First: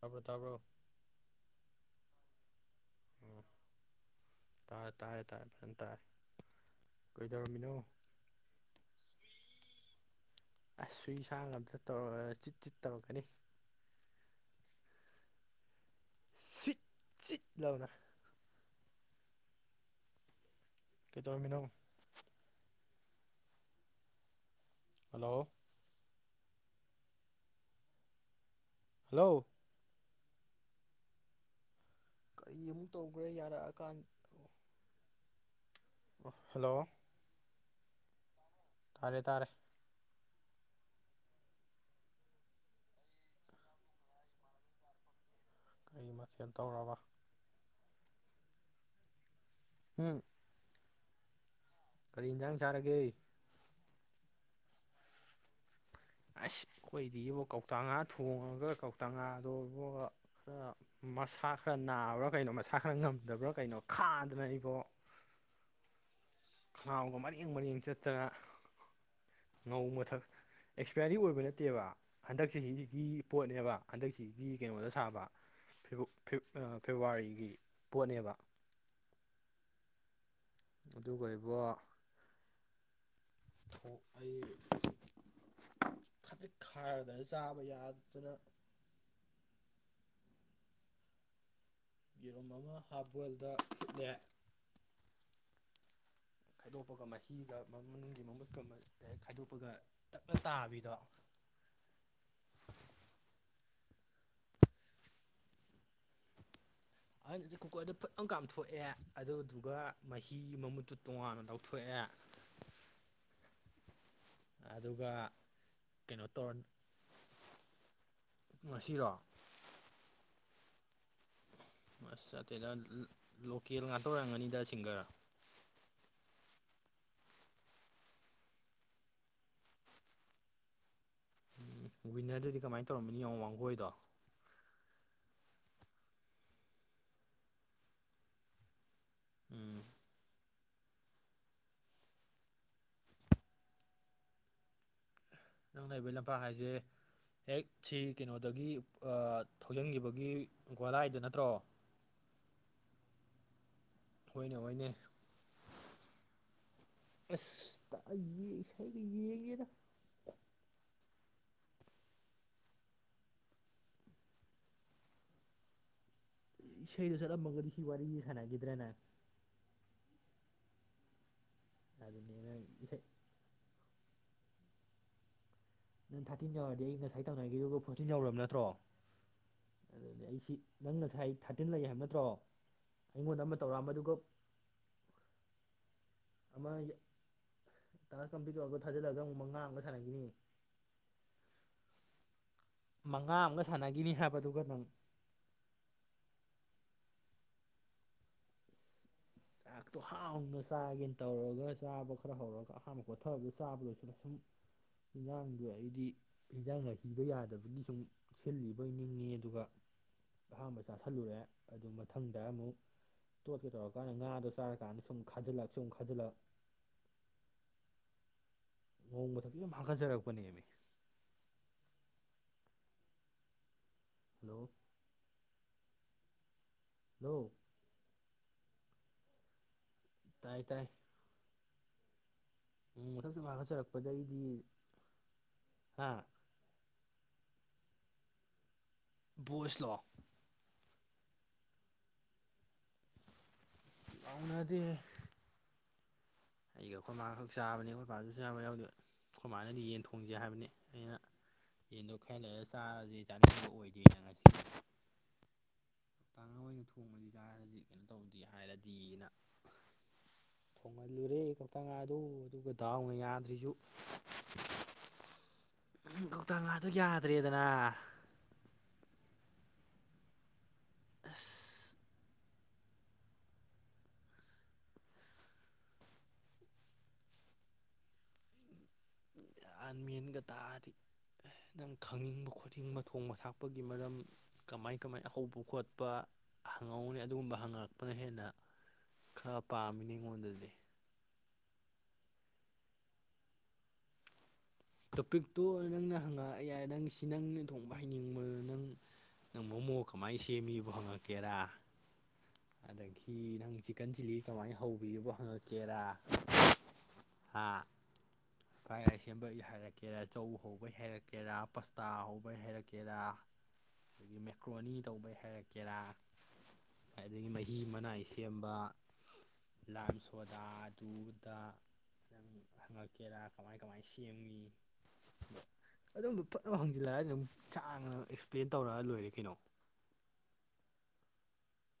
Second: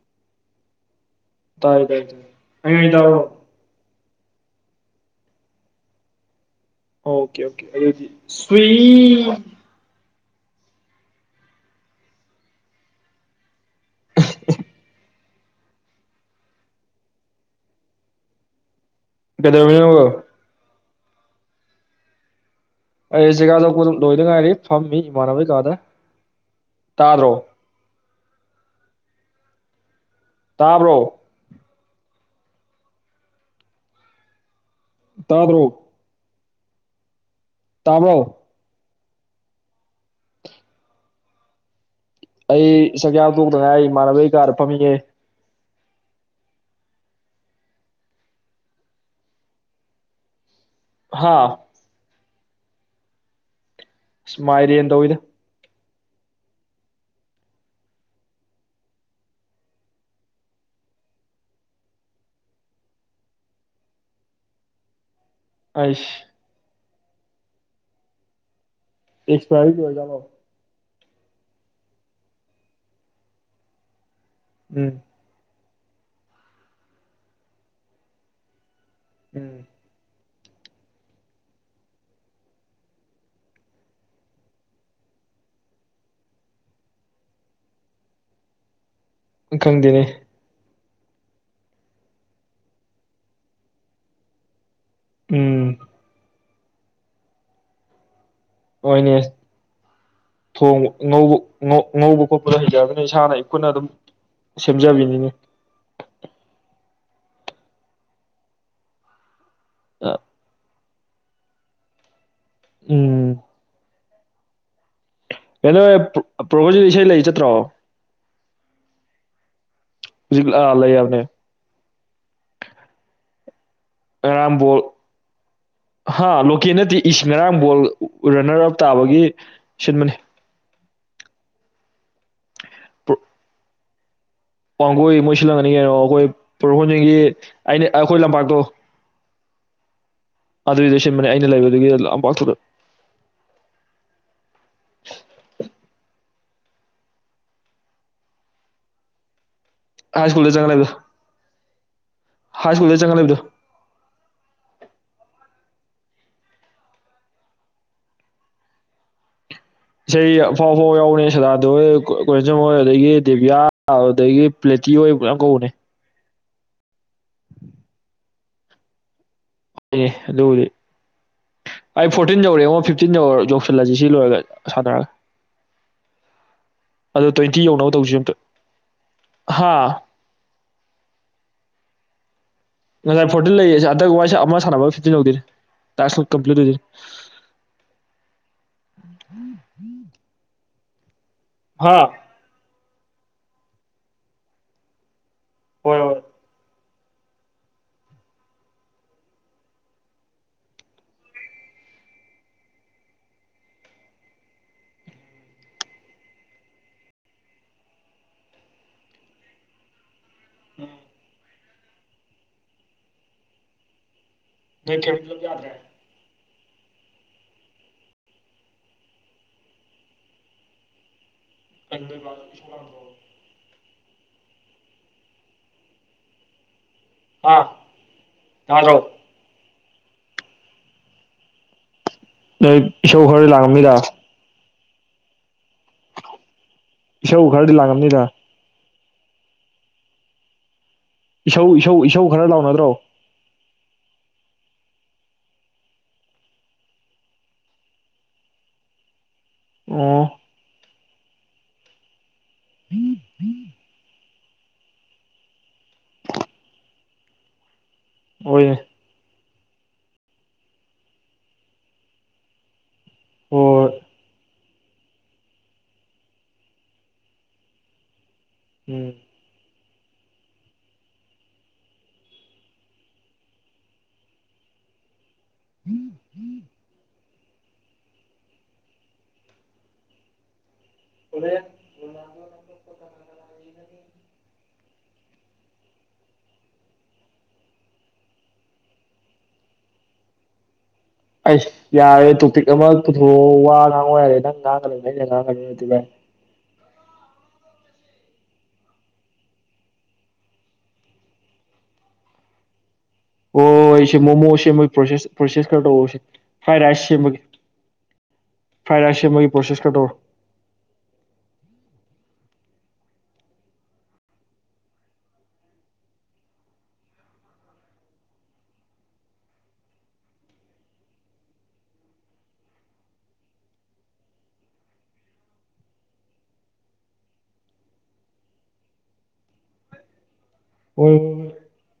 ꯇꯥꯕ꯭ꯔꯣ ꯇꯥꯕ꯭ꯔꯣ ꯇ ꯑꯗꯑꯣꯣ ꯇꯥꯏ ꯇꯥꯔꯦ ꯇꯔꯦ ꯇꯔꯦ ꯑꯣꯀꯦ ꯑꯣꯀꯦ ꯑꯗꯨ ꯁ ꯑꯁꯁꯨ ꯏꯁꯥꯡ ꯉ ꯑꯝꯇ ꯇꯧꯔ ꯆꯤꯠ ꯆꯤꯠ ꯇꯧꯔꯛꯀꯅꯤ ꯆ ꯆꯠ ꯂꯅ ꯀꯗꯒꯣ ꯀꯗꯧꯃꯤꯅꯣ ꯑꯩ ꯆꯦꯒꯥꯥꯗꯄꯗ ꯂꯣꯏꯗ ꯉꯥꯏꯔꯤ ꯐꯝꯃꯤ ꯍꯜꯂꯣ ꯏꯃꯥꯟꯅꯕꯩ ꯀꯥꯗ ꯇꯔꯣ ꯍꯜꯂꯣ ꯇꯥꯕꯣ ꯀꯔꯤ ꯑꯃꯨꯛ ꯇꯧꯈ꯭ꯔꯦ ꯌꯥꯔꯛꯑꯀꯥꯟꯗ ꯇꯥꯗ꯭ꯔꯣ ꯍꯜꯂꯣ ꯇꯥꯕꯣ ꯇꯥꯔꯦ ꯇꯥꯔꯦ ꯑꯩ ꯆꯛꯆꯇꯣꯛꯄꯗ ꯉꯥꯏ ꯏꯃꯥꯟꯅꯕꯒꯤ ꯀꯥꯗ ꯐꯝꯃꯤꯌꯦ ꯀꯔꯤ ꯃꯊꯦꯜ ꯇꯧꯔꯕ ꯎꯝ ꯍꯥꯥ ꯀꯔꯤ ꯏꯟꯖꯥꯡ ꯆꯥꯔꯒꯦ ꯑꯁꯃꯥꯏꯔꯦꯟ ꯇꯧꯏꯗ ꯑꯁ ꯑꯩꯈꯣꯏꯗꯤꯕꯨ ꯀꯧꯇꯥ ꯉꯥ ꯊꯣꯡꯉꯒ ꯀꯧꯇꯥ ꯉꯥꯗꯣꯕꯨ ꯈꯔ ꯃꯁꯥ ꯈꯔ ꯅꯥꯕ꯭ꯔ ꯀꯩꯅꯣ ꯃꯁꯥ ꯈꯔ ꯉꯝꯗꯕ꯭ꯔ ꯀꯩꯅꯣ ꯈꯥꯗꯅ ꯑꯩꯕꯣ ꯑꯩꯁ ꯈꯅꯥꯎꯒ ꯃꯔꯦꯡ ꯃꯔꯦꯡ ꯆꯠꯇꯅ ꯑꯦꯛꯁ ꯄꯥꯏꯔꯤꯗꯤ ꯑꯣꯏꯖꯥꯜꯂꫭ ꯑꯦꯛꯁꯄ꯭ꯌꯥꯔꯤ ꯑꯣꯏꯕ ꯅꯠꯇꯦꯕ ꯍꯟꯗꯛꯆꯁꯤꯒꯤ ꯄꯣꯠꯅꯦꯕ ꯍꯟꯗꯛꯆꯍꯤꯒꯤ ꯀꯩꯅꯣꯗ ꯎꯝ ꯁꯥꯕ [unintelligible] ꯐꯦꯕꯨꯋꯥꯔꯤꯒꯤ ꯄꯣꯠꯅꯦꯕ ꯎꯝ ꯑꯗꯨꯒ ꯏꯕꯣ ꯊꯣꯛ [unintelligible] ꯈꯖꯤꯛ ꯈꯔꯗꯅ ꯆꯥꯕ ꯌꯥꯗꯗꯅ ꯈꯪꯗꯦꯅꯦ ꯌꯦꯔꯨꯝ ꯑꯃ ꯍꯥꯞ ꯕꯣꯏꯜꯗ ꯐꯨꯠꯂꯦ ꯎꯝ ꯈꯥꯏꯗꯣꯛꯄꯒ ꯃꯍꯤꯒ ꯃꯅꯨꯡꯒꯤ ꯃꯃꯨꯠ ꯍꫭꯏꯅꯦ ꯊꯣꯡꯕ ꯇꯥꯕꯤꯗꯣ ꯉꯧꯕ ꯉꯧꯕ ꯈꯣꯠꯄꯗꫭ ꯍꯩꯖꯔꯒꯅ ꯏꯁꯥꯅ ꯑꯩꯈꯨꯅ ꯑꯗꯨꯝ ꯁꯦꯝꯖꯕꯤꯅꯤꯅꯦ ꯑꯗꯨꯗꯤ ꯀꯨꯀꫪꯗ ꯐꯠ ꯑꯃ ꯀꯥꯝꯊꯣꯛꯑꯦ ꯑꯗꯨꯗꯨꯒ ꯃꯍꯤ ꯃꯃꯨꯠꯨ ꯇꯣꯉꯥꯟꯅ ꯂꯧꯊꯣꯛꯑꯦ ꯎꯝ ꯑꯗꯨꯒ ꯀꯩꯅꯣ ꯄ꯭ꯔꯣꯚꯣꯖꯤꯗꯤ ꯏꯁꯩ ꯂꯩ ꯆꯠꯇ꯭ꯔꯣ ꯉꯁꯤꯔꯣ ꯑꯥ ꯂꯩ ꯍꯥꯏꯕꯅꯦ ꯑꯁ ꯆꯠꯆꯦꯗ ꯂꯣꯀꯦꯜ ꯉꯥꯛꯇ ꯉꯔꯥꯡ ꯑꯣꯏꯔꯝꯒꯅꯤꯗ ꯕꯣꯜ ꯁꯤꯡꯒꫪ ꯍꯥ ꯂꯣꯀꯦꯜ ꯅꯠꯇꯦ ꯏꯁ ꯉꯔꯥꯡ ꯕꯣꯜ ꯔꯟꯅꫪ ꯑꯞ ꯇꯥꯕꯒꯤ ꯁꯤꯟꯕꯅꯤ ꯎꯝ ꯋꯤꯟꯅꯔꯗꯨꯗꯤ ꯀꯃꯥꯏꯅ ꯇꯧꯔꯝꯃꯤꯅꯤ ꯌꯦꯡꯉꯣ ꯋꯥꯡꯒꯣꯏꯗꯣ ꯋꯥꯡꯒꯣꯏ ꯃꯣꯏ ꯁꯤꯜꯂꯝꯒꯅꯤ ꯀꯩꯅꯣ ꯑꯩꯈꯣꯏ ꯄꫭꯏꯔꯧꯈꯣꯡꯖꯤꯟꯒꯤ ꯑꯩꯅ ꯑꯩꯈꯣꯏ ꯂꯝꯄꯥꯛꯇꯣ ꯎꯝ ꯑꯗꯨꯏꯗ ꯁꯦꯝꯟꯕꯅꯦ ꯑꯩꯅ ꯂꯩꯕꯗꯨꯒꯤ ꯂꯝꯄꯥꯛꯇꯨꯗ ꯅꯪ ꯂꯩꯕꯩ ꯂꯝꯄꯥꯛ ꯍꯥꯏꯁꯦ ꯍꯦꯛ ꯁꯤ ꯀꯩꯅꯣꯗꯒꯤ ꯍꯥꯏ ꯊꯧꯖꯤꯟꯈꯤꯕꯒꯤ ꯁ꯭ꯀꯨꯜꯗ ꯆꯪꯉ ꯂꯩꯕꯗꯣ ꯒꯣꯂꯥꯏꯗꯣ ꯅꯠꯇ꯭ꯔꯣ ꯍꯥꯏ ꯁ꯭ꯀꯨꯜꯗ ꯆꯪꯉ ꯂꯩꯕꯗꯣ ꯍꫭꯏꯅꯦ ꯍꫭꯏꯅꯦ ꯑꯁ [unintelligible] ꯌꯦꯉꯦꯗ ꯏꯁꯩ ꯑꯐꯥꯎ- ꯑꯐꯥꯎ ꯌꯥꯎꯅꯤ ꯁꯗꯥꯅꯥꯟꯗ ꯍꯣꯏ ꯀꯣꯍꯦꯟꯁꯝ ꯍꯣꯏ ꯑꯗꯒꯤ ꯗꯦꯕꯤꯌꯥ ꯑꯗꯨꯗꯒꯤ ꯄ꯭ꯂꯦ ꯇꯤ ꯍꯣꯏ ꯃꯌꯥꯝ ꯀꯧꯕꯅꯦ꯫ ꯏꯁꯩꯗꯣ ꯆꯠꯂꯝꯃꯒꯗꯤ ꯁꯤ ꯋꯥꯔꯤ ꯁꯥꯟꯅꯈꯤꯗ꯭ꯔꯦꯅ ꯑꯦ ꯑꯗꯨꯕꯨꯗꯤ ꯑꯩ ꯑꯗꯨꯅꯦ ꯐꯣꫪꯇꯤꯟ ꯅꯪ ꯌꯧꯔꯦꯉꫭ ꯏꯁꯩ ꯐꯤꯐꯇꯤꯟ ꯌꯧ ꯌꯧꯁꯤꯜꯂꯁꯤ꯫ ꯁꯤ ꯂꯣꯏꯔꯒ ꯁꯥꯟꯅꯔꯒ ꯅꯪ ꯊꯥꫪꯇꯤꯟ ꯌꯧꯔꯗꯤ ꯑꯩ ꯉꯁꯥꯏ ꯑꯗꯣ ꯇ꯭ꯋꯦꯟꯇꯤ ꯇꯧꯅꯒꯤꯕꯗꯨꯒ ꯌꯧꯅꯕ ꯐꯣꫪꯇꯤꯟ ꯇꯧꯁꯤ ꯑꯝꯇ ꯌꯧꯔꯕ ꯅꯠꯇ꯭ꯔꯣ? ꯍꯥ ꯑꯗꯨꯗꯤ ꯑꯩꯁꯤ ꯅꯪ ꯉꯁꯥꯏ ꯊꯥꯇꯤꯟ ꯂꯩ ꯍꯥꯏꯕ ꯅꯠ ꯉꯁꯥꯏ ꯐꯣꫪꯇꯤꯟ ꯂꯩꯌꯦꯁꯦ ꯍꯟꯗꯛ ꯋꯥꯏꯁ ꯑꯃ ꯁꯥꯟꯅꯕ ꯐꯤꯐꯇꯤꯟ ꯌꯧꯗꯣꯏꯅꯤ꯫ ꯇꯥꯛꯁ ꯀꯝꯄ꯭ꯂꯤꯠ ꯑꯃ ꯑꯣꯏꯗꯣꯏꯅꯤ ꯇꯥꯁ ꯀꯝꯄ꯭ꯂꯤꯠ ꯇꯧꯔꯒ ꯊꯥꯖꯤꯜꯂꯒ ꯑꯃꯨꯛ ꯃ ꯉꯥꯡ ꯑꯃꯒ ꯁꯥꯟꯅꯈꯤꯅꯤ ꯑꯥ ꯃꯉꯥ ꯑꯃꯒ ꯁꯥꯟꯅꯈꯤꯅꯤ ꯍꯥꯏꯕꯗꯨꯒ ꯅꯪ ꯍꯣꯏ ꯍꯣꯏ꯫ ꯆꯥꯛꯇꯣ ꯍꯥꯎꯅ ꯆꯥꯒꯦꯅ ꯇꯧꯔꯒ ꯆꯥꯕ ꯈꯔ ꯍꯧꯔꯒ ꯑꯍꯥꯟꯕ ꯈꯣꯊꯕꯗ ꯆꯥꯕꯗꯣꯏꯁꯨꯅ ꯁꯨꯝ ꯏꯟꯖꯥꯡꯗ ꯑꯩꯗꯤ ꯏꯟꯖꯥꯡꯅꯅꯥ ꯍꯤꯕ ꯌꯥꯗꯕꯒꯤ ꯁꯨꯝ ꯁꯤꯜꯂꯤꯕꯅꯤꯡꯉꯤ ꯑꯗꯨꯒ ꯑꯍꯥꯝꯕ ꯆꯥꯥꯁꯜꯂꯨꯔꯦ ꯑꯗꯨ ꯃꯊꯪꯗ ꯑꯃꯨꯛ ꯇꯣꯠꯀꯦ ꯇꯧꯔꯀꯥꯟꯗ ꯉꯥ ꯆꯔꯀꯥꯟꯗ ꯁꯨꯝ ꯈꯥꯖꯤꯜꯂꯛ ꯁꯨꯝ ꯈꯥꯖꯤꯜꯂꯛ [unintelligible] ꯍꯥꯀꯠꯆꯔꯛꯄꯅꯦꯃꯤ [unintelligible] ꯍꯂꯣ ꯂꯣ ꯇꯥꯕꯔꯣ꯫ ꯇꯥꯏ ꯇꯥꯏ꯫ ꯅꯣꯏ ꯎꯝ ꯏꯁꯧ ꯃꯊꯪꯁꯨ ꯈꯔꯗꯤ ꯂꯥꯡꯉꯝꯅꯤꯗ ꯃꯥꯈꯠꯆꯔꯛꯄꯗ ꯑꯩꯗꯤ ꯏꯁꯧ ꯈꯔꯗꯤ ꯂꯥꯡꯉꯝꯅꯤꯗ ꯚꯣꯏꯁꯂꯣ ꯏꯁꯧ ꯏꯁꯧ ꯏꯁꯧ ꯈꯔ ꯂꯥꯎꯅꯗ꯭ꯔꯣ ꯂꯥꯡꯅꯗꯦꯍꯦ ꯑꯩꯒ ꯑꯩꯈꯣꯏ ꯏ ꯃꯥꯥꯈꯛ ꯆꯥꯕꯅꯤ ꯑꯩꯈꯣꯏ ꯏꯄꯥꯗꯨꯁꯨ ꯆꯥꯕ ꯌꯥꯎꯗ ꯑꯩꯈꯣꯏ ꯃꯥꯥꯅꯗꯤ ꯌꯦꯟ ꯑꯣ ꯊꯣꯡꯁꯦ ꯍꯥꯏꯕꯅꯤ ꯑꯩꯅ ꯌꯦꯟꯗꯣ ꯈꯥꯏꯍ ꯂꯩꯒ ꯆꯥꯔꯁꯤ ꯆꯥꯅꯤꯡꯕ ꯑꯣꯏꯗꯦꯅ ꯉꯁꯤ ꯇꯥꯡꯉ ꯑꯣꯏꯅ ꯊꯣꯡꯕꯕꯁꯤ ꯀꯥꯏꯔꯁꯤ ꯀꯩꯅꯣ ꯇꯧꯗ ꯍꯣꯏꯅꯦ ꯍꯥꯏꯔꯗꯤꯅ ꯊꯣꯡꯍꯜꯂꯨꯔꯦ ꯀꯧꯇꯥ ꯉꯥꯗꯣ ꯑꯗꯨꯒ ꯗꯥꯎꯅ ꯌꯥꯗ꯭ꯔꯤꯁꯨ ꯍꯣꯏ ꯀꯧꯇ ꯉꯥꯗꯨ ꯌꯥꯗ꯭ꯔꯦꯗꯅ꯫ ꯎꯝ ꯑꯁ ꯌꯥꯝꯥꯟ ꯃꯦꯟꯒ ꯇꯥꯔꯗꯤ ꯈꯪꯅꯤꯡꯕ ꯈꯣꯠꯅꯤꯡꯕ ꯊꯣꯡꯕ ꯊꯥꯛꯄꯒꯤ ꯃꯔꯝ ꯀꯃꯥꯏ- ꯀꯃꯥꯏꯅ ꯍꯧꯕ ꯈꯣꯠꯄ꯫ ꯍꯪꯉꯧꯅꯤ ꯑꯗꯨꯒꯨꯝꯕ ꯍꯪꯉꯛꯄꯅ ꯍꯦꯟꯅ ꯈꯔ ꯄꯥꯝꯃꯤꯅꯤ ꯑꯩꯉꯣꯟꯗꯗꯤ꯫ ꯑꯩꯁ ꯌꯥꯔꯦ ꯇꯣꯄꯤꯛ ꯑꯃ ꯄꯨꯊꯣꯛꯑꯣ ꯋꯥ ꯉꯥꯡ ꯌꯥꯔꯦ ꯅꯪ꯫ ꯉꯥꯡꯒꯅꯨ ꯑꯩꯅ ꯇꯣꯄꯤꯛꯇꯣ ꯉꯥꯡꯒꯅꯨ ꯅꯠꯇꯦ ꯚꯥꯏ ꯅꯪꯅ ꯍꯪꯉꯛꯑ ꯌꯥꯏ ꯅꯪ ꯁꯤ ꯅꯪꯅ ꯊꯣꯡꯕ ꯍꯩꯅꯤꯡꯕ ꯅꯪ ꯅꯪ ꯃꯣꯃꯣ ꯀꯃꯥꯏꯅ ꯁꯦꯝꯃꯤꯕꯣ ꯍꯪꯉꯛꯀꯦꯔꯥ? ꯑꯗꯒꯤ ꯍꯣ ꯅꯪ ꯆꯤꯛꯀꯟ ꯑꯩꯁꯦ ꯆꯤꯂꯤ ꯃꯣꯃꯣ ꯀꯃꯥꯏꯅ ꯁꯦꯝꯕꯩ ꯄꯔꯣꯁꯦꯁ ꯍꯧꯕꯤꯕꯣ ꯄꯣꯁꯦꯁ ꯀꯗꯣ ꯐ꯭ꯔꯥꯏ ꯔꯥꯏꯁ ꯁꯦꯝ ꯥꯏꯔꯥꯏ ꯁꯦꯝꯕ ꯄ꯭ꯔꯣꯁꯦꯁ ꯈꯔ ꯇꯧꯔꯣ ꯍꯥꯏꯔꯛꯀꯦꯔꯥ ꯆꯧ ꯍꯧꯕꯩ ꯍꯥꯏꯔꯛꯀꯦꯔꯥ ꯄꯥꯁꯇꯥ ꯍꯧꯕ ꯇꯧꯕꯩ ꯍꯥꯏꯔꯛꯀꯦꯔꯥ ꯑꯗꯒꯤ ꯃꯦꯀ꯭ꯔꯣꯅꯤ ꯇꯧꯕꯩ ꯍꯥꯏꯔꯛꯀꯦꯔꯥ ꯑꯗꯨꯗꯒꯤ ꯃꯍꯤ ꯃꯅꯥꯏ ꯁꯦꯝꯕ ꯂꯥꯜ ꯁꯣꯗꯥꯗꯨꯗ ꯍꯪꯉꯛꯀꯦꯔꯥ ꯀꯃꯥꯏ ꯀꯃꯥꯏ ꯁꯦꯝꯃꯤ ꯑꯗꯣꯝꯗ ꯐꯖꯅ ꯍꯪꯖꯤꯜꯂꯛꯑ ꯑꯗꯨꯝ ꯆꯥꯡꯅ ꯑꯦꯛꯁꯄ꯭ꯂꯦꯟ ꯇꯧꯔꯒ ꯂꯣꯏꯔꯦ ꯀꯩꯅꯣ [inaudible] ꯍꯣꯏ ꯍꯣꯏ ꯍꯣꯏ ꯫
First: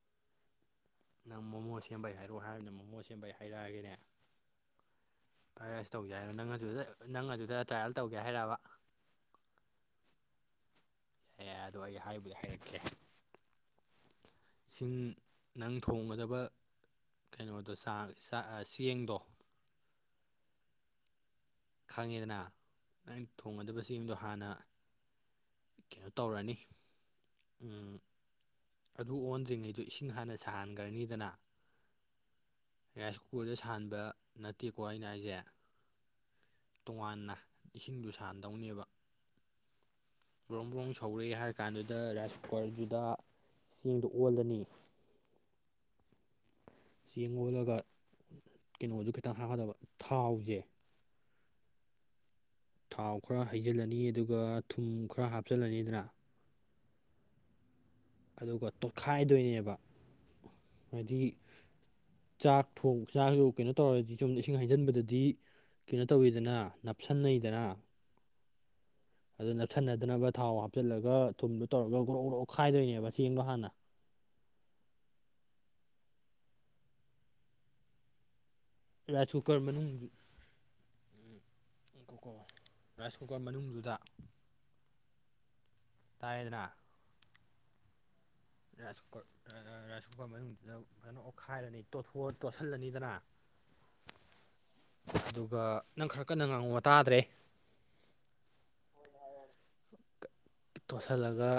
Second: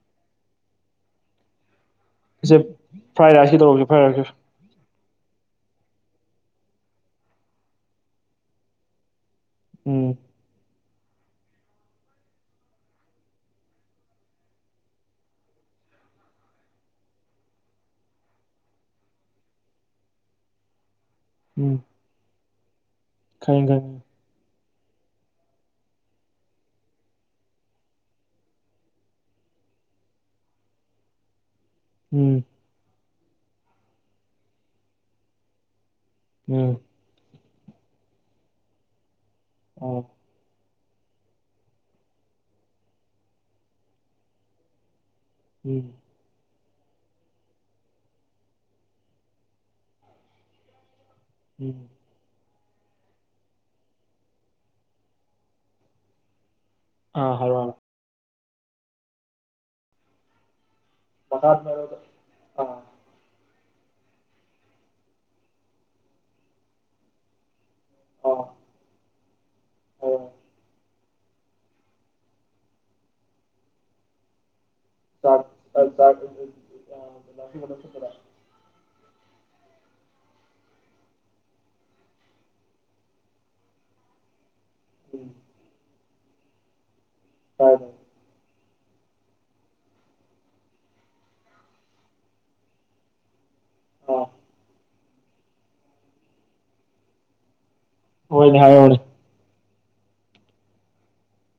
ꯅꯪ ꯃꯣꯃꯣ ꯁꯦꯝꯕꯩ ꯍꯥꯏꯔꯛꯑꯣ ꯁꯦ ꯍꯥꯏꯕꯅ ꯃꯣꯃꯣ ꯐ꯭ꯔꯥꯏ ꯁꯦꯝꯕꯩ ꯔꯥꯏꯁꯀꯤ ꯇꯧꯔꯁꯦ ꯍꯥꯏꯔꯛꯑꯒꯦꯅꯦ꯫ ꯐ꯭ꯔꯥꯏ ꯔꯥꯏꯁꯀꯤ ꯥꯐꯔꯥꯏ ꯔꯥꯏꯁ ꯇꯧꯒꯦ ꯍꯥꯏꯅꯣ ꯅꯪ ꯑꯗꯨꯗ ꯅꯪ ꯑꯗꯨꯗ ꯇ꯭ꯔꯥꯏꯌꯦꯜ ꯇꯧꯒꯦ ꯍꯥꯏꯔꯛꯕ ꯎꯝ ꯌꯥ ꯑꯗꯣ ꯑꯩ ꯍꯥꯏꯕꯨꯗꯤ ꯍꯥꯏꯔꯛꯀꯦ ꯁꯤꯡ ꯅꯪ ꯊꯣꯡꯒꯗꯕ ꯀꯩꯅꯣꯗꯣ ꯆꯦꯡꯗꯣ ꯎꯝ ꯈꯪꯉꯤꯗꯅ ꯅꯩꯅ ꯈꯪꯉꯦ ꯈꯪꯉꯦ ꯊꯣꯡꯒꯗꯕꯁꯤꯡꯗꯣ ꯍꯥꯟꯅ ꯀꯩꯅꯣ ꯇꯧꯔꯅꯤ ꯑꯗꯨ ꯑꯣꯟꯗ꯭ꯔꯤꯉꯩꯗꯨ ꯏꯁꯤꯡ ꯍꯥꯟꯅ ꯁꯥꯍꯟꯈ꯭ꯔꯅꯤꯗꯅ ꯎꯝ ꯔꯥꯏꯁ ꯀꯨꯀꯔꯗ ꯁꯥꯟꯕ ꯅꯠꯇꯦꯀꯣ ꯑꯩꯅ ꯑꯩꯁꯦ ꯎꯝ ꯇꯣꯉꯥꯟꯅ ꯏꯁꯤꯡꯗꯨ ꯁꯥꯍꯟꯗꯧꯅꯦꯕ ꯑ ꯕ꯭ꯔꯣꯡ ꯕ꯭ꯔꯣꯡ ꯁꯧꯔꯛꯑꯦ ꯍꯥꯏꯔ ꯀꯥꯟꯗꯨꯗ ꯔꯥꯏꯁ ꯀꯨꯀꯔꯗꯨꯗ ꯆꯦꯡꯗꯨ ꯑꯣꯜꯂꯅꯤ ꯎꯝ ꯆꯦꯡ ꯑꯣꯣꯜꯂꯒ ꯀꯩꯅꯣꯁꯨ ꯈꯤꯇꯪ ꯍꯥꯞꯀꯗꯕ ꯊꯥꯎꯁꯦ ꯎꯝ ꯊꯥꯎ ꯈꯔ ꯍꯩꯖꯤꯜꯂꯅꯤ ꯑꯗꯨꯒ ꯊꯨꯝ ꯈꯔ ꯍꯥꯞꯆꯜꯂꯅꯤꯗꯅ ꯑꯥ ꯍꯔ ꯑꯗꯨꯒ ꯇꯣꯠꯈꯥꯏꯗꯣꯏꯅꯦꯕ ꯍꯥꯏꯗꯤ ꯆꯥꯛ ꯑꯥ ꯊꯣꯡ ꯆꯥꯛꯁꯨ ꯀꯩꯅꯣ ꯇꯧꯔꯗꯤ ꯆꯣꯨꯝꯗ ꯏꯁꯤꯡ ꯍꯩꯖꯤꯟꯕꯗꯗꯤ ꯀꯩꯅꯣ ꯇꯧꯕꯋꯤꯗꯅ ꯅꯞꯁꯤꯟꯅꯩꯗꯅ ꯑꯗꯨ ꯅꯞꯁꯤꯟꯅꯗꯅꯕ ꯊꯥꯎ ꯍꯥꯞꯆꯤꯜꯂꯒ ꯊꯨꯝꯗꯣ ꯇꯧꯔꯒ ꯒ꯭ꯔꯣꯛ ꯒ꯭ꯔꯣꯛ ꯈꯥꯏꯗꯣꯏꯅꯦꯕ ꯌꯦꯡꯕꯣ ꯍꯥꯟꯅ ꯆꯥꯛ ꯔꯥꯏꯁ ꯀꯨꯀꯔ ꯃꯅꯨꯡꯒꯤ ꯀꯨꯀ ꯔꯥꯏꯁ ꯀꯨꯀꯔ ꯃꯅꯨꯡꯗꯨꯗ ꯇꯥꯔꯦꯗꯅ ꯑꯥ ꯌꯥꯣ ꯔꯥꯏꯁ ꯀꯨꯀꯔ ꯃꯅꯨꯡꯗꯨꯗ ꯀꯩꯅꯅ ꯑꯣꯠꯈꯥꯏꯔꯅꯤꯊ ꯇꯣꯠꯁꯤꯜꯂꯅꯤꯗꯅ ꯑꯗꯨꯒ ꯅꯪ ꯈꯔ ꯀꯟꯅ ꯉꯥꯡꯉꯨꯕ ꯇꯥꯗ꯭ꯔꯦ ꯍꯣꯏꯗ ꯍꯔ ꯇꯣꯠꯁꯤꯜꯂꯒ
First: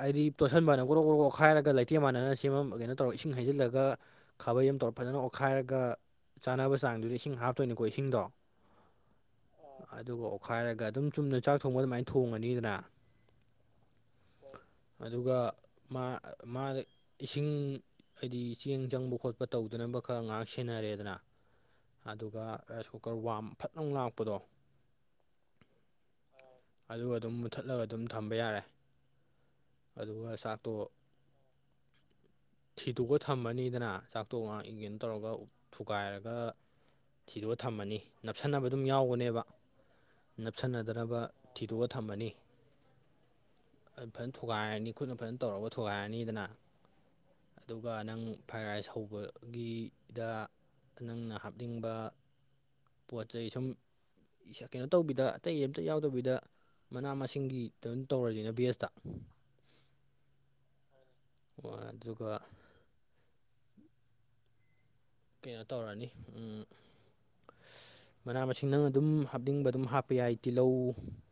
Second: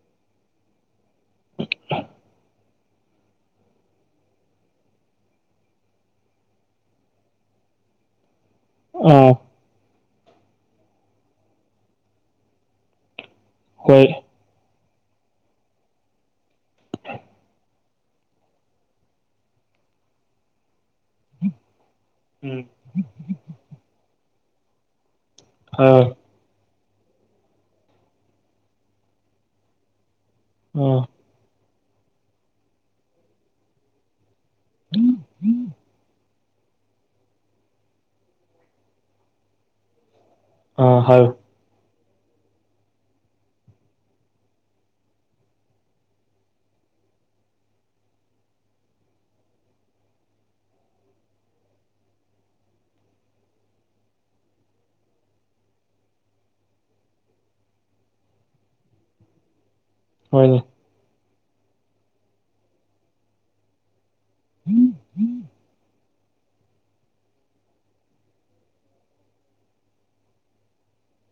ꯍꯥꯏꯗꯤ ꯇꯣꯠꯁꯟꯕꯅ ꯒ꯭ꯔꯣꯛ ꯣꯔꯣꯛ ꯀ꯭ꯔꯣꯛꯈꯥꯏꯔꯒ ꯂꯩꯇꯦ ꯃꯥꯟꯅꯅ ꯁꯦꯝꯃ ꯀꯩꯅꯣ ꯇꯧꯔꯒ ꯏꯁꯤꯡ ꯍꯩꯖꯤꯜꯂꯒ ꯊꯕꯣꯏ ꯑꯃ ꯇꯧꯔ ꯐꯖꯅ ꯑꯣꯠꯈꯥꯏꯔꯒ ꯆꯥꯅꯕ ꯆꯥꯡꯗꯨꯗꯤ ꯏꯁꯤꯡ ꯍꯥꯞꯇꯣꯏꯅꯤꯀꯣ ꯏꯁꯤꯡꯗꯣ ꯑ ꯑꯗꯨꯒ ꯑꯣꯠꯈꯥꯏꯔꯒ ꯑꯗꯨꯝ ꯆꯨꯝꯅ ꯆꯥꯛ ꯊꯣꯡꯕ ꯑꯗꯨꯃꯥꯏꯅ ꯊꯣꯡꯉꯅꯤꯗꯅ ꯍꯣꯏ ꯑꯗꯨꯒ ꯃꯥꯗ ꯏꯁꯤꯡ ꯍꯥꯏꯗꯤ ꯆꯦꯡ ꯆꯪꯕ ꯈꯣꯠꯄ ꯇꯧꯗꯅꯕ ꯈꯔ ꯉꯥꯏꯍꯥꯛ ꯁꯦꯟꯅꯔꯦ ꯗꯅ ꯑꯗꯨꯒ ꯔꯥꯏꯁ ꯀꯨꯀꯔ ꯐꯠꯅꯅꯨꯡ ꯂꯥꯛꯄꯗꯣ ꯑꯥ ꯑꯗꯨꯒ ꯑꯗꯨꯝ ꯃꯨꯠꯊꯠꯂꯒ ꯑꯗꯨꯝ ꯊꯝꯕ ꯌꯥꯔꯦ ꯑꯗꯨꯒ ꯆꯥꯛꯇꯣ ꯑꯥ ꯊꯤꯗꯣꯛꯑꯒ ꯊꯝꯃꯅꯤꯗꯅ ꯆꯥꯛꯇ ꯇꯣꯉ ꯏꯒꯦꯅ ꯇꯧꯔꯒ ꯊꯨꯒꯥꯏꯔꯒ ꯁꯤꯗꯣꯛꯒ ꯊꯝꯃꯅꯤ ꯅꯞꯁꯟꯅꯕ ꯑꯗꯨꯝ ꯌꯥꯎꯒꯅꯦꯕ ꯑꯥ ꯅꯞꯁꯟꯅꯗꯅꯕ ꯍꯥꯏꯌꯨ ꯊꯤꯗꯣꯛꯑ ꯊꯝꯃꯅꯤ ꯑꯩ ꯐꯖꯅ ꯊꯨꯒꯥꯏꯔꯅꯤ ꯈꯨꯠꯅ ꯐꯖꯅ ꯇꯧꯔꯒ ꯊꯨꯒꯥꯏꯔꯅꯤꯗꯅ ꯑꯗꯨꯒ ꯅꯪ ꯐ꯭ꯔꯥꯏ ꯔꯥꯏꯁ ꯍꯧꯕꯒꯤꯗ ꯅꯪꯅ ꯍꯥꯞꯅꯤꯡꯕ ꯄꯣꯠ ꯆꯩꯩ ꯁꯨꯝ ꯀꯩꯅꯣ ꯇꯧꯕꯤꯗ ꯑꯇꯩ ꯑꯝꯇ ꯌꯥꯎꯗꯕꯤꯗ ꯃꯅꯥ ꯃꯁꯤꯡꯒꯤꯗꯝ ꯇꯧꯔꯁꯤꯅꯦ ꯕꯤ ꯑꯦꯁꯇ ꯍꯣꯏꯅꯦ ꯌꯒ ꯎꯝ ꯀꯩꯅꯣ ꯇꯧꯔꯅꯤ ꯎ ꯃꯅꯥ ꯃꯁꯤꯡ ꯅꯪ ꯑꯗꯨꯝ ꯍꯥꯞꯅꯤꯡꯕ ꯑꯗꯨꯝ ꯍꯥꯞꯄ ꯌꯥꯏ ꯇꯤꯜꯍꯧ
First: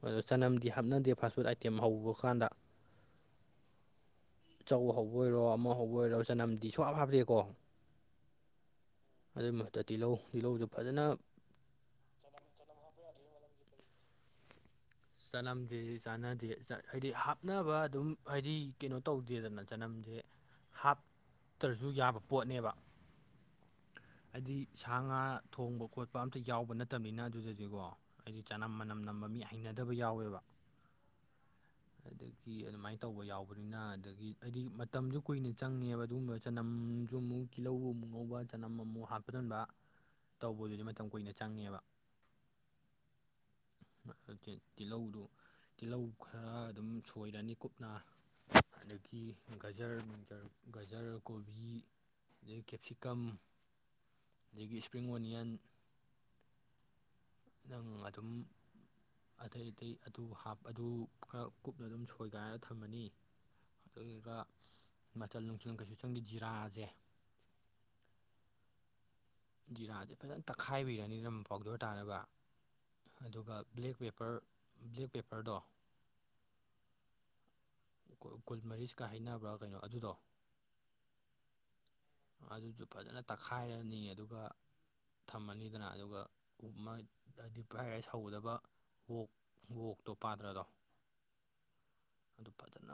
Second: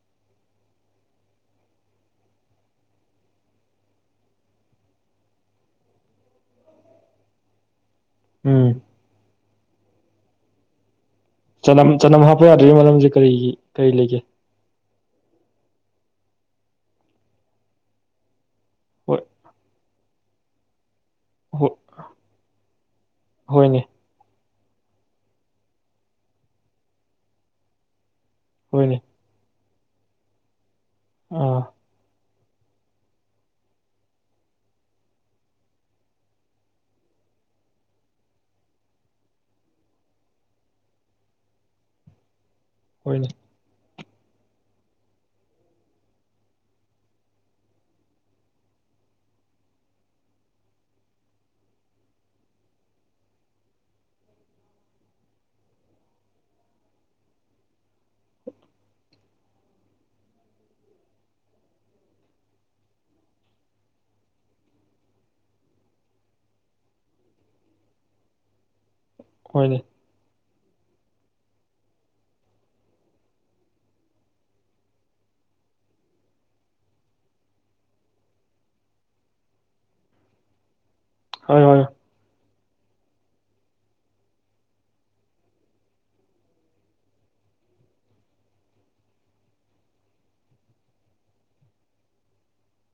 ꯑꯗꯣ ꯆꯅꯝꯗꯤ ꯍꯥꯞꯅꯗꯦ ꯐꯥꯁ ꯐꯨꯗ ꯑꯥꯏꯇꯦꯝ ꯍꯧꯕ ꯀꯥꯟꯗ ꯆꯧ ꯍꯧꯕ ꯑꯣꯏꯔꯣ ꯑꯃ ꯍꯧꯕ ꯑꯣꯏꯔꯣ ꯆꯅꯝꯗꯤ ꯁꯨꯡꯞ ꯍꯥꯞꯇꯦꯀꯣ ꯎꯝ ꯑꯗꯨꯏ ꯃꯊꯠꯇ ꯇꯤꯜꯍꯧ ꯇꯤꯜꯍꯧꯁꯨ ꯐꯖꯅ ꯆꯅꯝ ꯆꯅꯝ ꯍꯥꯞꯄ ꯌꯥꯗ꯭ꯒꯤ ꯃꯔꯝꯁꯦ ꯀꯔꯤꯒꯤ ꯀꯔꯤ ꯂꯩꯒꯦ ꯆꯂꯝꯗꯦ ꯆꯥꯟꯅꯗꯦ ꯍꯥꯏꯗꯤ ꯍꯥꯞꯅꯕ ꯑꯗꯨꯝ ꯍꯥꯏꯗꯤ ꯀꯩꯅꯣ ꯍꯣꯏ ꯇꯧꯗꯦꯗꯅ ꯆꯅꯝꯁꯦ ꯍꯥꯞ ꯍꯣ ꯇ꯭ꯔꯁꯨ ꯌꯥꯕ ꯄꯣꯠꯅꯦꯕ ꯍꯣꯏꯅꯦ ꯍꯥꯏꯗꯤ ꯁꯥ ꯉꯥ ꯊꯣꯡꯕ ꯈꯣꯠꯄ ꯑꯝꯇ ꯌꯥꯎꯕ ꯅꯠꯇꯕꯅꯤꯅ ꯑꯗꯨꯗꯗꯤꯀꯣ ꯍꯥꯏꯗꯤ ꯆꯅꯝ ꯍꯣꯏꯅꯦ ꯃꯅꯝ ꯅꯝꯕ ꯃꯤ ꯍꯩꯅꯗꯕ ꯌꯥꯎꯋꯦꯕ ꯑ ꯑꯗꯒꯤ ꯑꯗꯨꯃꯥꯏꯅ ꯇꯧꯕ ꯌꯥꯎꯕꯅꯤꯅ ꯑꯗꯒꯤ ꯍꯥꯏꯗꯤ ꯃꯇꯝꯁꯨ ꯀꯨꯏꯅ ꯆꯪꯉꯦꯕ ꯑꯗꯨꯒꯨꯝꯕ ꯆꯅꯝꯁꯨ ꯑꯃꯨꯛ ꯇꯤꯜꯍꯧꯕ ꯑꯃꯨꯛ ꯉꯧꯕ ꯇꯅꯝ ꯑꯃꯨꯛ ꯍꯥꯞꯄꯗꯣꯟꯕ ꯇꯧꯕꯗꯨꯗꯤ ꯃꯇꯝ ꯀꯨꯏꯅ ꯆꯪꯉꯦꯕ ꯍꯣꯏꯅꯦ ꯇꯤꯜꯍꯧꯗꯨ ꯇꯤꯜꯍꯧ ꯈꯔ ꯑꯗꯨꯝ ꯁꯣꯏꯔꯅꯤ ꯀꯨꯞꯅ ꯑꯗꯒꯤ ꯒꯖꯔ ꯒꯖꯔ ꯀꯣꯕꯤ ꯑꯗꯒꯤ ꯀꯦꯞꯁꯤꯀꯝ ꯑꯗꯒꯤ ꯏꯁꯄ꯭ꯔꯤꯡ ꯑꯣꯅꯤꯌꯟ ꯅꯪ ꯑꯗꯨꯝ ꯑꯇꯩ ꯑꯇꯩ ꯑꯗꯨ ꯑꯗꯨ ꯈꯔ ꯀꯨꯞꯅ ꯑꯗꯨꯝ ꯁꯣꯏꯒꯥꯏꯔ ꯊꯝꯃꯅꯤ ꯑꯗꯨꯒꯗꯨ ꯃꯆꯜ ꯅꯨꯡꯁꯜ ꯀꯩꯁꯨ ꯁꯪꯒꯤ ꯖꯤꯔꯥꯁꯦ [inaudible] ꯍꯣꯏꯅꯦ ꯖꯤꯔꯥꯁꯦ ꯐꯖꯅ ꯇꯛꯈꯥꯏꯕꯤꯔꯅꯤꯅ ꯄꯥꯎꯗꯔ ꯇꯥꯅꯕ ꯑꯗꯨꯒ ꯕ꯭ꯂꯦꯛ ꯄꯦꯄꯔ ꯕ꯭ꯂꯦꯛ ꯄꯦꯄꯔꯗꯣ ꯀꯨꯜ ꯃꯔꯤꯁꯀ ꯍꯩꯅꯅꯕ꯭ꯔꯥ ꯀꯩꯅꯣ ꯑꯗꯨꯗꯣ ꯍꯣꯏ ꯍꯣꯏ ꯑꯗꯨꯁꯨ ꯐꯖꯅ ꯇꯛꯈꯥꯏꯔꯅꯤ ꯑꯗꯨꯒ ꯊꯝꯃꯅꯤꯗꯅ ꯑꯗꯨꯒ ꯍꯥꯏꯗꯤ ꯄꯥꯏꯔꯥꯏ ꯁꯧꯒꯗꯕ ꯑꯣꯛ ꯑꯣꯋꯛꯇꯣ ꯄꯥꯗ꯭ꯔꯗꯣ ꯐꯖꯅ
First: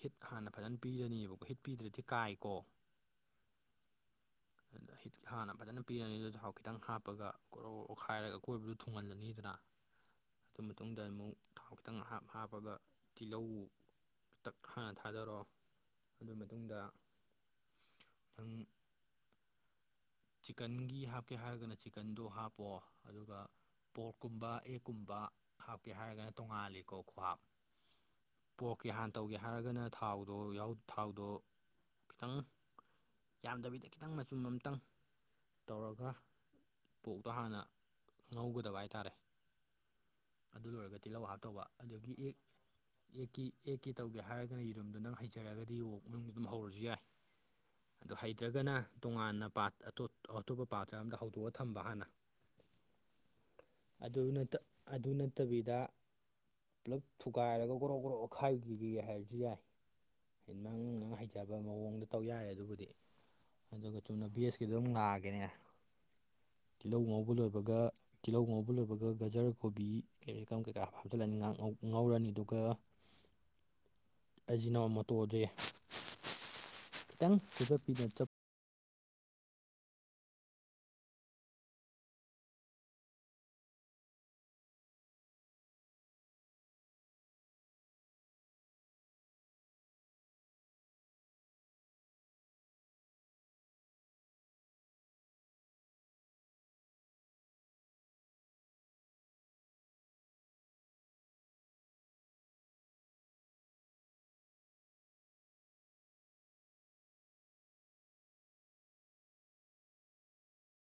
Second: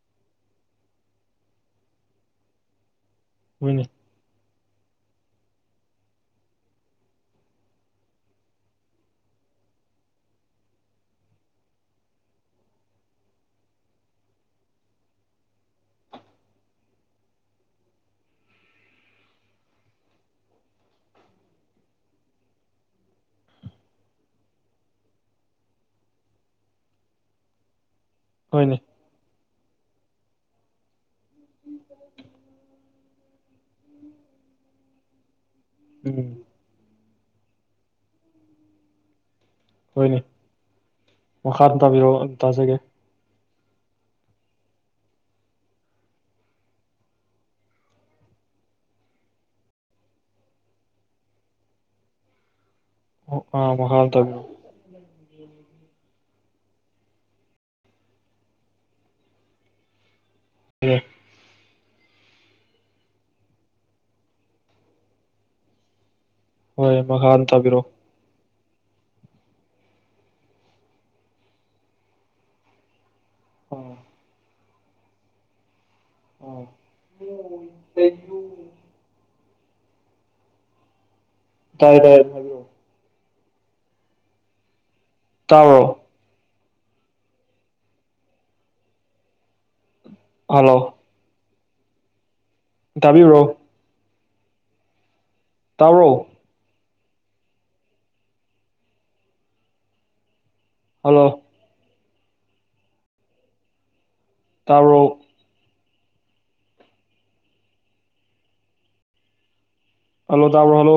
ꯍꯤꯠ ꯍꯥꯟꯅ ꯐꯖꯅ ꯄꯤꯔꯅꯤꯕꯀꯣ ꯍꯤꯠ ꯄꯤꯗ꯭ꯔꯗꯤ ꯀꯥꯏꯀꯣ ꯍꯅꯤ ꯑ ꯤ ꯍꯥꯟꯅ ꯐꯖꯅ ꯄꯤꯔꯅꯤ ꯑꯗꯨ ꯆꯍꯥꯎ ꯈꯤꯇꯪ ꯍꯥꯞꯄꯒ ꯀꯣꯛ ꯑꯣꯈꯥꯏꯔꯒ ꯀꯣꯏꯕꯗꯨ ꯊꯨꯡꯍꯜꯂꯅꯤꯗꯅ ꯑꯗꯨ ꯃꯇꯨꯡꯗ ꯑꯃꯨꯛ ꯊꯥꯎ ꯈꯤꯇꯪꯞ ꯍꯥꯞꯄꯒ ꯇꯤꯜꯍꯧ ꯇꯛ ꯍꯥꯟꯅ ꯊꯥꯗꯔꯣ ꯑꯗꯨꯒꯤ ꯃꯇꯨꯡꯗ ꯑꯗꯨꯝ ꯆꯤꯀꯟꯒꯤ ꯍꯥꯞꯀꯦ ꯍꯥꯏꯔꯒꯅ ꯆꯤꯛꯀꯟꯗꯣ ꯍꯥꯞꯄꯣ ꯑꯗꯨꯒ ꯄꯣꯠꯀꯨꯝꯕ ꯑꯦꯛꯀꯨꯝꯕ ꯍꯥꯞꯀꯦ ꯍꯥꯏꯔꯒꯅ ꯇꯣꯡꯉꯥꯜꯂꯤꯀꯣ ꯈ꯭ꯍꯞ ꯍꯣꯏꯅꯦ ꯄꯣꯛꯀꯦ ꯍꯥꯟꯅ ꯇꯧꯒꯦ ꯍꯥꯏꯔꯒꯅ ꯊꯥꯎꯗꯣ ꯌꯥ ꯊꯥꯎꯗꯣ ꯈꯤꯇꯪ ꯌꯥꯝꯗꯕꯤꯗ ꯈꯤꯇꯪ ꯃꯆꯨꯝ ꯑꯝꯇꯪ ꯇꯧꯔꯒ ꯎꯝ ꯄꯣꯛꯇꯣ ꯍꯥꯟꯅ ꯉꯧꯒꯗꯕ ꯍꯥꯏꯇꯥꯔꯦ ꯍꯣꯏꯅꯦ ꯑꯗꯨ ꯂꯣꯏꯔꯒ ꯇꯤꯜꯍꯧ ꯍꯥꯞꯇꯧꯕ ꯃꯈꯥ ꯑꯗꯨꯝ ꯑꯗꯨꯗꯒꯤ ꯇꯥꯕꯤꯔꯛꯑꯣ ꯑꯗꯨꯝ ꯑꯦꯛ ꯇꯥꯖꯒꯦ ꯑꯦꯛꯀꯤ ꯑꯦꯛ ꯀꯦ ꯇꯧꯒꯦ ꯍꯥꯏꯔꯒꯅ ꯌꯦꯔꯨꯝꯗꯨꯣ ꯅꯪ ꯍꯩꯖꯔꯒꯗꯤ ꯑꯣꯛ ꯅꯨꯡꯗ ꯑꯗꯨꯝ ꯍꯧꯔꯁꯨ ꯌꯥꯏ ꯑꯗꯨ ꯍꯩꯇ꯭ꯔꯒꯅ ꯇꯣꯉꯥꯟꯅ ꯄꯥ ꯑꯇꯣꯞꯄ ꯄꯥꯇ꯭ꯔ ꯑꯝꯗ ꯍꯧꯗꯣꯛꯑ ꯊꯝꯕ ꯍꯥꯟꯅ ꯑꯥ ꯃꯈꯥ ꯑꯗꯨꯝ ꯇꯥꯕꯤꯔꯛꯑꯣ ꯑꯗꯨ ꯅꯠꯇꯕꯤꯗ ꯄꯨꯂꯞ ꯊꯨꯒꯥꯏꯔꯒ ꯒ꯭ꯔꯣꯛ ꯒ꯭ꯔꯣꯛ ꯑꯈꯥꯏꯈꯤꯒꯦ ꯍꯥꯏꯔꯁꯨ ꯌꯥꯏ ꯅꯪ ꯍꯣꯏꯅꯦ ꯅꯪ ꯍꯩꯖꯕ ꯃꯑꯣꯡꯗ ꯇꯧ ꯌꯥꯔꯦ ꯑꯗꯨꯕꯨꯗꯤ ꯑꯗꯨꯒ ꯆꯨꯝꯅ ꯕꯤ ꯑꯦꯁ ꯀꯤꯗꯨꯝ ꯅꯥꯒꯦꯅꯦ ꯍꯣꯏ ꯇꯤꯜꯍꯧ ꯉꯧꯕ ꯃꯈꯥꯗ ꯂꯣꯏꯕꯒ ꯇꯥꯕꯤꯔꯛꯑꯣ ꯇꯤꯜꯍꯧ ꯉꯧꯕ ꯍꯥꯞ ꯂꯣꯏꯕꯒ ꯒꯖꯔ ꯀꯣꯕꯤ ꯀꯩ ꯀꯔ ꯀꯩꯀꯥ ꯍꯥꯞꯆꯤꯜꯂꯅꯤ ꯉꯧꯔꯅꯤ ꯑꯗꯨꯒ ꯎꯝ ꯑꯖꯤꯅ ꯃꯣꯇꯣꯖꯦ ꯎꯝ ꯈꯤꯇꯪ ꯁꯖꯄꯤꯅ [inaudible] ꯆꯠ ꯇꯥꯏ ꯇꯥꯏ ꯍꯥꯏꯕꯤꯔꯣ ꯇꯔꯣ ꯍꯜꯂꯣ ꯇꯥꯕꯤꯕ꯭ꯔꯣ ꯇꯔꯣ ꯍꯜꯂꯣ ꯇꯔꯨꯛ ꯍꯜꯂꯣ ꯇꯥꯕꯣ ꯍꯜꯂꯣ